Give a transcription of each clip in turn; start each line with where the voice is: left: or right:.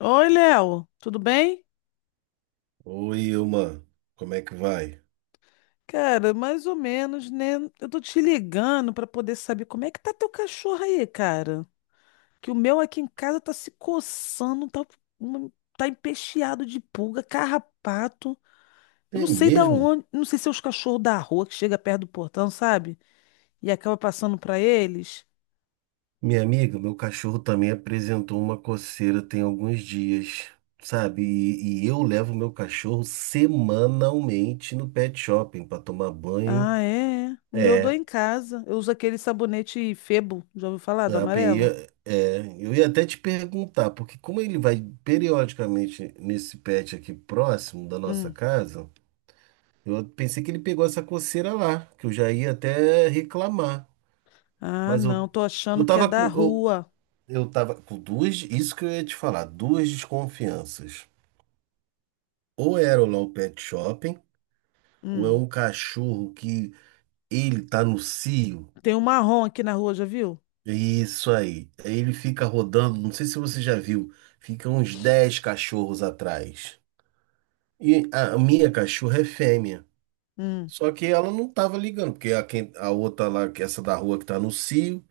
left: Oi, Léo, tudo bem?
right: Oi, Ilma, como é que vai?
left: Cara, mais ou menos, né? Eu tô te ligando pra poder saber como é que tá teu cachorro aí, cara. Que o meu aqui em casa tá se coçando, tá, uma- tá empecheado de pulga, carrapato. Eu
right: É
left: não sei da
right: mesmo?
left: onde, não sei se é os cachorros da rua que chega perto do portão, sabe? E acaba passando pra eles.
right: Minha amiga, meu cachorro também apresentou uma coceira tem alguns dias, sabe? E eu levo meu cachorro semanalmente no pet shopping para tomar banho.
left: Ah, é. É. O meu eu dou
right: É,
left: em casa. Eu uso aquele sabonete Febo, já ouviu falar do
right: a PI,
left: amarelo?
right: eu ia até te perguntar, porque como ele vai periodicamente nesse pet aqui próximo da nossa
left: Hum.
right: casa, eu pensei que ele pegou essa coceira lá, que eu já ia até reclamar.
left: Ah,
right: Mas
left: não, tô
right: eu
left: achando que é
right: tava com.
left: da
right: Eu,
left: rua.
right: Eu tava com duas, isso que eu ia te falar, duas desconfianças. Ou era lá o Law Pet Shopping, ou é
left: Hum.
right: um cachorro que ele tá no cio.
left: Tem um marrom aqui na rua, já viu?
right: Isso aí. Aí ele fica rodando, não sei se você já viu, fica uns 10 cachorros atrás. E a minha cachorra é fêmea.
left: Hum.
right: Só que ela não tava ligando, porque a outra lá, que essa da rua que tá no cio,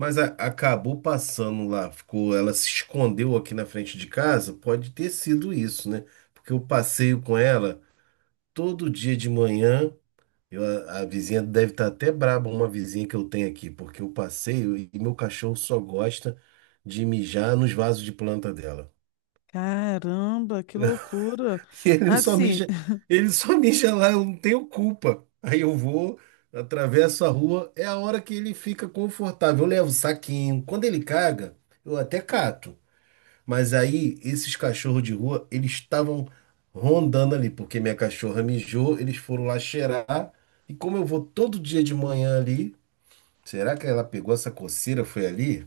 right: mas acabou passando lá, ficou, ela se escondeu aqui na frente de casa, pode ter sido isso, né? Porque eu passeio com ela todo dia de manhã. eu- a vizinha deve estar até braba, uma vizinha que eu tenho aqui, porque eu passeio e meu cachorro só gosta de mijar nos vasos de planta dela.
left: Caramba, que loucura.
right: Ele só
left: Assim,
right: mija, ele só mija lá, eu não tenho culpa. Aí eu vou, atravesso a rua, é a hora que ele fica confortável. Eu levo o saquinho. Quando ele caga, eu até cato. Mas aí, esses cachorros de rua, eles estavam rondando ali, porque minha cachorra mijou, eles foram lá cheirar. E como eu vou todo dia de manhã ali, será que ela pegou essa coceira, foi ali?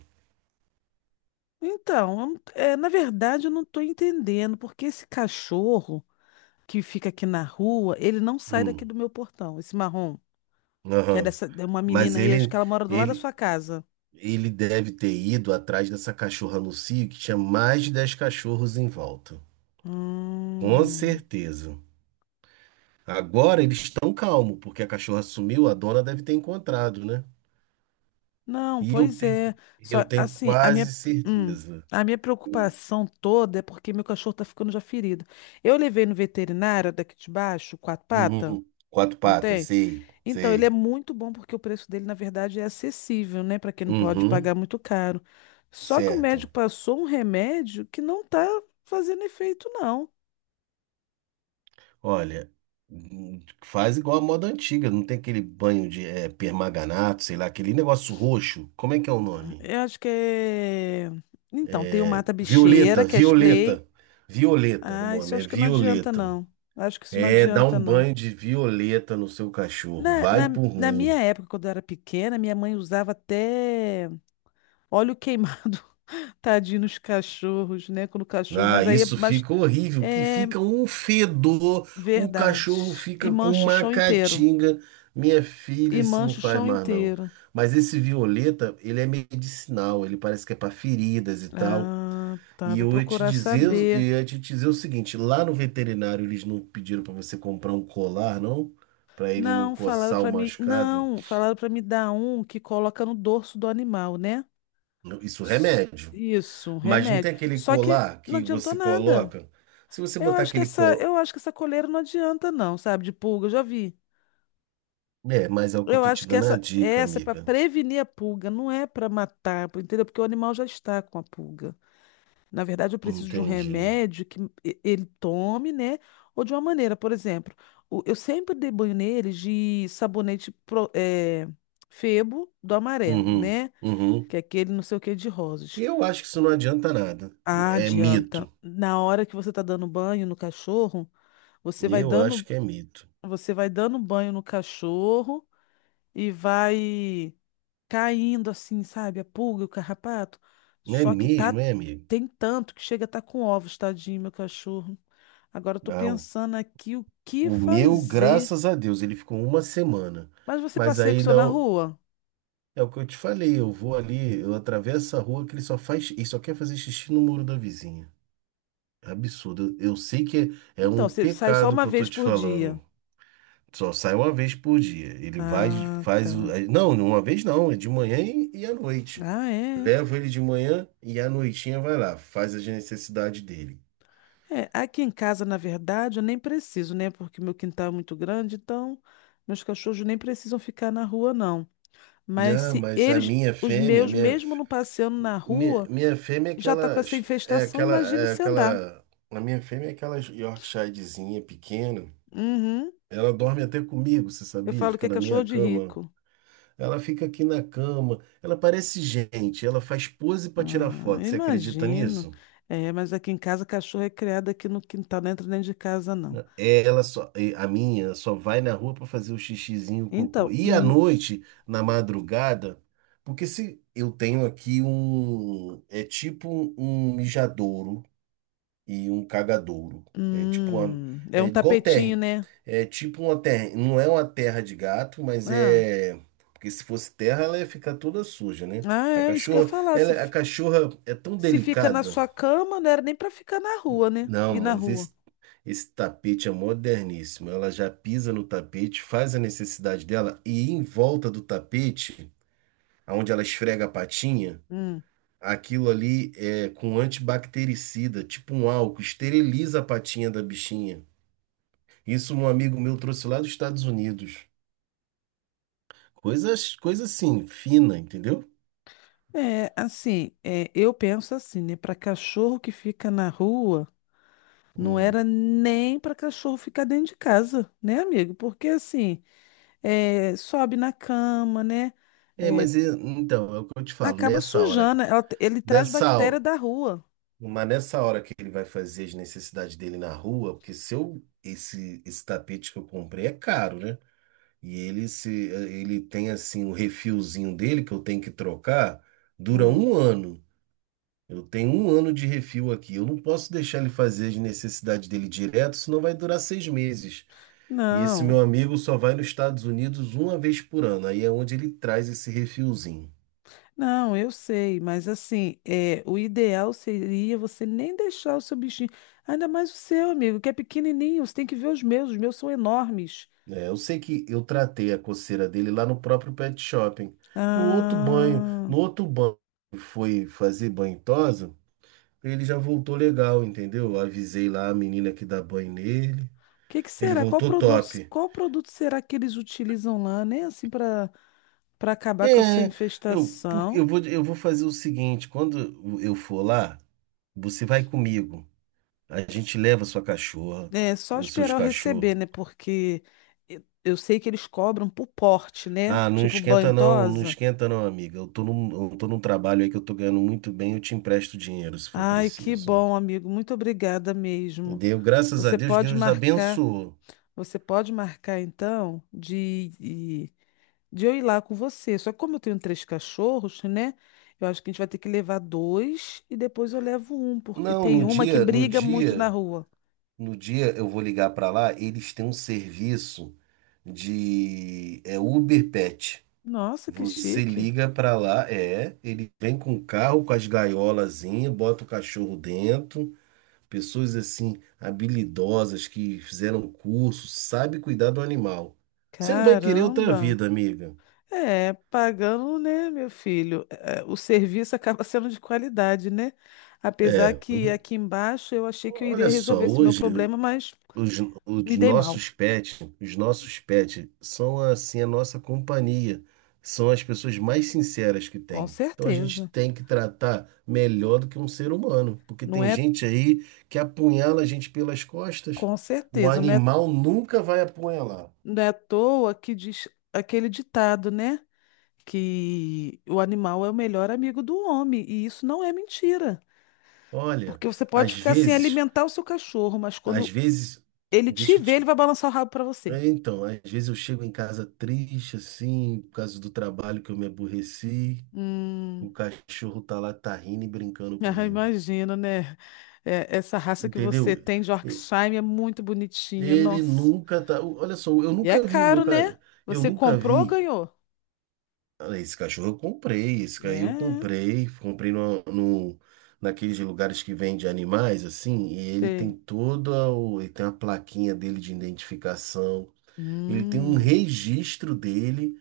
left: então, eu não- é, na verdade eu não estou entendendo porque esse cachorro que fica aqui na rua, ele não sai daqui
right: Hum,
left: do meu portão, esse marrom, que é
right: aham.
left: dessa, é uma
right: Mas
left: menina aí, acho que ela mora do lado da
right: ele,
left: sua casa.
right: ele deve ter ido atrás dessa cachorra no cio, que tinha mais de 10 cachorros em volta. Com
left: Hum.
right: certeza. Agora eles estão calmos, porque a cachorra sumiu, a dona deve ter encontrado, né?
left: Não,
right: E eu
left: pois
right: tenho,
left: é. Só,
right: eu tenho
left: assim,
right: quase
left: hum,
right: certeza.
left: a minha preocupação toda é porque meu cachorro tá ficando já ferido. Eu levei no veterinário daqui de baixo, quatro patas.
right: Uhum. Quatro
left: Não
right: patas,
left: tem?
right: sei,
left: Então, ele é
right: sei.
left: muito bom porque o preço dele, na verdade, é acessível, né, para quem não pode
right: Uhum,
left: pagar muito caro. Só que o médico
right: certo.
left: passou um remédio que não tá fazendo efeito, não.
right: Olha, faz igual a moda antiga, não tem aquele banho de permanganato, sei lá, aquele negócio roxo. Como é que é o nome?
left: Eu acho que é. Então, tem o mata-bicheira,
right: Violeta,
left: que é
right: Violeta.
left: Splay.
right: Violeta, o
left: Ah, isso eu
right: nome é
left: acho que não adianta,
right: Violeta.
left: não. Acho que isso não
right: É, dá um
left: adianta, não.
right: banho de violeta no seu cachorro.
left: Na,
right: Vai
left: na,
right: por
left: na minha
right: mim.
left: época, quando eu era pequena, minha mãe usava até óleo queimado, tadinho nos cachorros, né? Quando o cachorro.
right: Ah,
left: Mas aí,
right: isso
left: mas,
right: fica horrível, que
left: é,
right: fica um fedor, o
left: verdade.
right: cachorro
left: E
right: fica com
left: mancha o
right: uma
left: chão inteiro.
right: catinga. Minha filha,
left: E
right: isso não
left: mancha o
right: faz
left: chão
right: mais não.
left: inteiro.
right: Mas esse violeta, ele é medicinal, ele parece que é para feridas e tal.
left: Ah, tá.
right: E
left: Vou
right: eu ia te
left: procurar
right: dizer, eu
left: saber.
right: ia te dizer o seguinte, lá no veterinário eles não pediram para você comprar um colar, não? Para ele não
left: Não, falaram
right: coçar o
left: pra mim.
right: machucado.
left: Não, falaram pra me dar um que coloca no dorso do animal, né?
right: Não, isso é
left: S-
right: remédio.
left: Isso, um
right: Mas não tem
left: remédio.
right: aquele
left: Só que
right: colar
left: não
right: que
left: adiantou
right: você
left: nada.
right: coloca? Se você
left: Eu
right: botar
left: acho que
right: aquele
left: essa,
right: colar.
left: eu acho que essa coleira não adianta, não, sabe? De pulga, eu já vi.
right: É, mas é o que eu
left: Eu
right: tô te
left: acho que
right: dando a
left: essa,
right: dica,
left: essa é pra
right: amiga.
left: prevenir a pulga, não é pra matar, entendeu? Porque o animal já está com a pulga. Na verdade, eu preciso de um
right: Entendi.
left: remédio que ele tome, né? Ou de uma maneira, por exemplo, eu sempre dei banho neles de sabonete Febo do amarelo,
right: Uhum,
left: né?
right: uhum.
left: Que é aquele não sei o que de rosas.
right: Eu acho que isso não adianta nada.
left: Ah,
right: É
left: adianta.
right: mito.
left: Na hora que você tá dando banho no cachorro, você vai
right: Eu
left: dando,
right: acho que é mito.
left: você vai dando banho no cachorro e vai caindo assim, sabe? A pulga, o carrapato.
right: Não é
left: Só que
right: mesmo,
left: tá
right: é, amigo?
left: Tem tanto que chega a tá com ovos, tadinho, meu cachorro. Agora eu tô
right: Não.
left: pensando aqui o que
right: O meu,
left: fazer.
right: graças a Deus, ele ficou uma semana.
left: Mas você
right: Mas
left: passeia com o
right: aí
left: seu na
right: não.
left: rua?
right: É o que eu te falei. Eu vou ali, eu atravesso a rua que ele só faz. Ele só quer fazer xixi no muro da vizinha. É absurdo. Eu sei que é
left: Então,
right: um
left: você sai só
right: pecado
left: uma
right: que eu tô
left: vez
right: te
left: por dia.
right: falando. Só sai uma vez por dia. Ele vai,
left: Ah, tá.
right: Não, uma vez não, é de manhã e à noite.
left: Ah, é.
right: Levo ele de manhã e à noitinha vai lá, faz as necessidades dele.
left: É, aqui em casa, na verdade, eu nem preciso, né? Porque meu quintal é muito grande, então meus cachorros nem precisam ficar na rua, não. Mas
right: Ah,
left: se
right: mas a
left: eles,
right: minha
left: os
right: fêmea, a
left: meus,
right: minha,
left: mesmo
right: f-
left: não passeando na
right: minha,
left: rua,
right: minha fêmea é
left: já tá com
right: aquela,
left: essa
right: é
left: infestação,
right: aquela,
left: imagine
right: é
left: se andar.
right: aquela, a minha fêmea é aquela Yorkshirezinha pequena.
left: Uhum.
right: Ela dorme até comigo, você
left: Eu
right: sabia?
left: falo que
right: Fica
left: é
right: na minha
left: cachorro de
right: cama.
left: rico.
right: Ela fica aqui na cama. Ela parece gente. Ela faz pose para tirar
left: Ah,
right: foto. Você acredita
left: imagino.
right: nisso?
left: É, mas aqui em casa cachorro é criado aqui no quintal, não entra dentro de casa, não.
right: A minha só vai na rua para fazer o xixizinho, o cocô.
left: Então,
right: E à noite, na madrugada, porque se eu tenho aqui um, é tipo um mijadouro e um cagadouro. É tipo uma,
left: é
right: é
left: um
right: igual terra.
left: tapetinho, né?
right: É tipo uma terra, não é uma terra de gato, mas
left: Ah,
right: é, porque se fosse terra, ela ia ficar toda suja, né?
left: ah,
right: A
left: é isso que eu ia
right: cachorra,
left: falar. Se,
right: ela, a
left: fi-
right: cachorra é tão
left: se fica na
right: delicada.
left: sua cama, não era nem pra ficar na rua, né?
right: Não,
left: E na
right: mas
left: rua.
right: esse tapete é moderníssimo. Ela já pisa no tapete, faz a necessidade dela e em volta do tapete, onde ela esfrega a patinha,
left: Hum.
right: aquilo ali é com antibactericida, tipo um álcool, esteriliza a patinha da bichinha. Isso um amigo meu trouxe lá dos Estados Unidos. Coisas, coisa assim, fina, entendeu?
left: É, assim, eu penso assim, né? Para cachorro que fica na rua, não
right: Hum.
left: era nem para cachorro ficar dentro de casa, né, amigo? Porque assim, sobe na cama, né?
right: É,
left: É,
right: então, é o que eu te falo,
left: acaba sujando. Ele traz
right: nessa,
left: bactéria da rua.
right: mas nessa hora que ele vai fazer as necessidades dele na rua, porque se eu, esse tapete que eu comprei é caro, né? E ele, se, ele tem assim o refilzinho dele que eu tenho que trocar, dura
left: Hum.
right: um ano. Eu tenho um ano de refil aqui. Eu não posso deixar ele fazer as necessidades dele direto, senão vai durar seis meses. E esse
left: Não,
right: meu amigo só vai nos Estados Unidos uma vez por ano. Aí é onde ele traz esse refilzinho.
left: não, eu sei, mas assim, o ideal seria você nem deixar o seu bichinho, ainda mais o seu, amigo, que é pequenininho. Você tem que ver os meus, são enormes.
right: É, eu sei que eu tratei a coceira dele lá no próprio pet shopping. No outro banho,
left: Ah.
right: no outro banho que foi fazer banho em tosa, ele já voltou legal, entendeu? Eu avisei lá a menina que dá banho nele.
left: Que
right: Ele
left: será? Qual
right: voltou
left: produto,
right: top.
left: qual produto será que eles utilizam lá, né? Assim, para acabar com essa
right: É, eu, por-
left: infestação.
right: eu vou, eu vou fazer o seguinte, quando eu for lá, você vai comigo. A gente leva sua cachorra
left: É só
right: e os seus
left: esperar eu receber,
right: cachorros.
left: né? Porque eu sei que eles cobram por porte, né?
right: Ah, não
left: Tipo
right: esquenta não, não
left: bentosa.
right: esquenta não, amiga. Eu tô num trabalho aí que eu tô ganhando muito bem, eu te empresto dinheiro se for
left: Ai, que
right: preciso.
left: bom, amigo. Muito obrigada mesmo.
right: Deu, graças a
left: Você
right: Deus,
left: pode
right: Deus
left: marcar.
right: abençoou.
left: Você pode marcar então de eu ir lá com você. Só que como eu tenho três cachorros, né? Eu acho que a gente vai ter que levar dois e depois eu levo um, porque
right: Não,
left: tem
right: no
left: uma que
right: dia, no
left: briga muito na
right: dia,
left: rua.
right: no dia eu vou ligar pra lá, eles têm um serviço de Uber Pet.
left: Nossa, que
right: Você
left: chique.
right: liga pra lá, ele vem com o carro, com as gaiolazinhas, bota o cachorro dentro. Pessoas assim, habilidosas, que fizeram curso, sabe cuidar do animal. Você não vai querer outra
left: Caramba.
right: vida, amiga.
left: É, pagando, né, meu filho? É, o serviço acaba sendo de qualidade, né? Apesar
right: É,
left: que aqui embaixo eu achei que eu
right: olha
left: iria resolver
right: só,
left: esse meu
right: hoje
left: problema, mas
right: os, os
left: me dei mal.
right: nossos pets, os nossos pets são assim a nossa companhia, são as pessoas mais sinceras que
left: Com
right: tem. Então a gente
left: certeza.
right: tem que tratar melhor do que um ser humano, porque
left: Não
right: tem
left: é,
right: gente aí que apunhala a gente pelas costas.
left: com
right: O
left: certeza, não é.
right: animal nunca vai apunhalar.
left: Não é à toa que diz aquele ditado, né? Que o animal é o melhor amigo do homem. E isso não é mentira.
right: Olha,
left: Porque você pode
right: às
left: ficar sem
right: vezes
left: alimentar o seu cachorro, mas
right: Às
left: quando
right: vezes,
left: ele te
right: deixa eu
left: vê, ele
right: te.
left: vai balançar o rabo para você.
right: É, então, às vezes eu chego em casa triste, assim, por causa do trabalho que eu me aborreci,
left: Hum,
right: o cachorro tá lá, tá rindo e brincando
left: ah,
right: comigo.
left: imagino, né? É, essa raça que
right: Entendeu?
left: você tem de
right: E-
left: Yorkshire é muito bonitinha,
right: Ele
left: nossa.
right: nunca tá. Olha só, eu
left: E é
right: nunca vi o meu
left: caro, né?
right: cachorro. Eu
left: Você
right: nunca
left: comprou ou
right: vi.
left: ganhou?
right: Ah, esse cachorro eu comprei, esse aí eu
left: É,
right: comprei, comprei no, no, naqueles lugares que vende animais, assim, e ele tem
left: sei.
right: toda o, ele tem a plaquinha dele de identificação. Ele tem um
left: Hum,
right: registro dele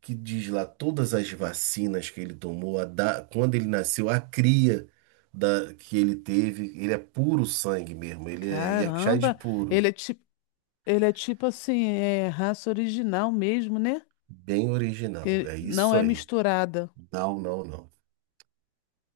right: que diz lá todas as vacinas que ele tomou, quando ele nasceu, a cria que ele teve, ele é puro sangue mesmo, ele é Yorkshire
left: caramba. Ele
right: puro,
left: é tipo. Ele é tipo assim, é raça original mesmo, né?
right: bem original,
left: Que
right: é
left: não
right: isso
left: é
right: aí.
left: misturada.
right: Não, não, não.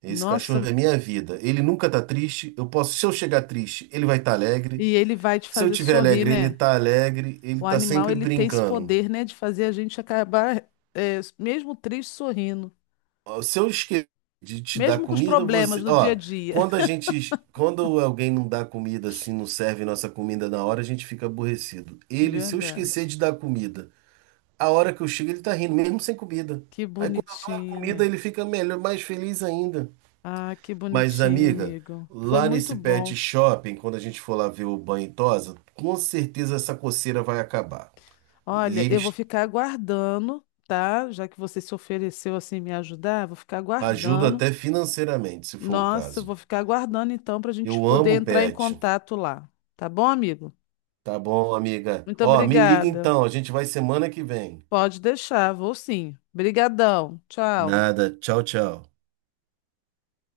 right: Esse cachorro
left: Nossa,
right: é minha vida. Ele nunca tá triste. Eu posso, se eu chegar triste, ele vai estar alegre.
left: e ele vai te
right: Se eu
left: fazer
right: tiver
left: sorrir, né?
right: alegre. Ele
left: O
right: tá
left: animal,
right: sempre
left: ele tem esse
right: brincando.
left: poder, né, de fazer a gente acabar, mesmo triste, sorrindo.
right: Ó, se eu esquecer de te dar
left: Mesmo com os
right: comida,
left: problemas
right: você,
left: do dia a
right: ó,
left: dia.
right: quando alguém não dá comida assim, não serve nossa comida na hora, a gente fica aborrecido. Ele, se eu esquecer
left: Verdade.
right: de dar comida, a hora que eu chego ele tá rindo, mesmo sem comida.
left: Que
right: Aí quando eu dou a
left: bonitinho,
right: comida,
left: né?
right: ele fica melhor, mais feliz ainda.
left: Ah, que
right: Mas
left: bonitinho,
right: amiga,
left: amigo. Foi
right: lá
left: muito
right: nesse
left: bom.
right: pet shopping, quando a gente for lá ver o banho e tosa, com certeza essa coceira vai acabar. E
left: Olha, eu vou
right: eles
left: ficar aguardando, tá? Já que você se ofereceu assim me ajudar, vou ficar
right: ajudam
left: aguardando.
right: até financeiramente, se for o
left: Nossa, eu
right: caso.
left: vou ficar aguardando então para a gente
right: Eu
left: poder
right: amo
left: entrar em
right: pet.
left: contato lá. Tá bom, amigo?
right: Tá bom, amiga.
left: Muito
right: Ó, me liga
left: obrigada.
right: então, a gente vai semana que vem.
left: Pode deixar, vou sim. Brigadão. Tchau.
right: Nada. Tchau, tchau.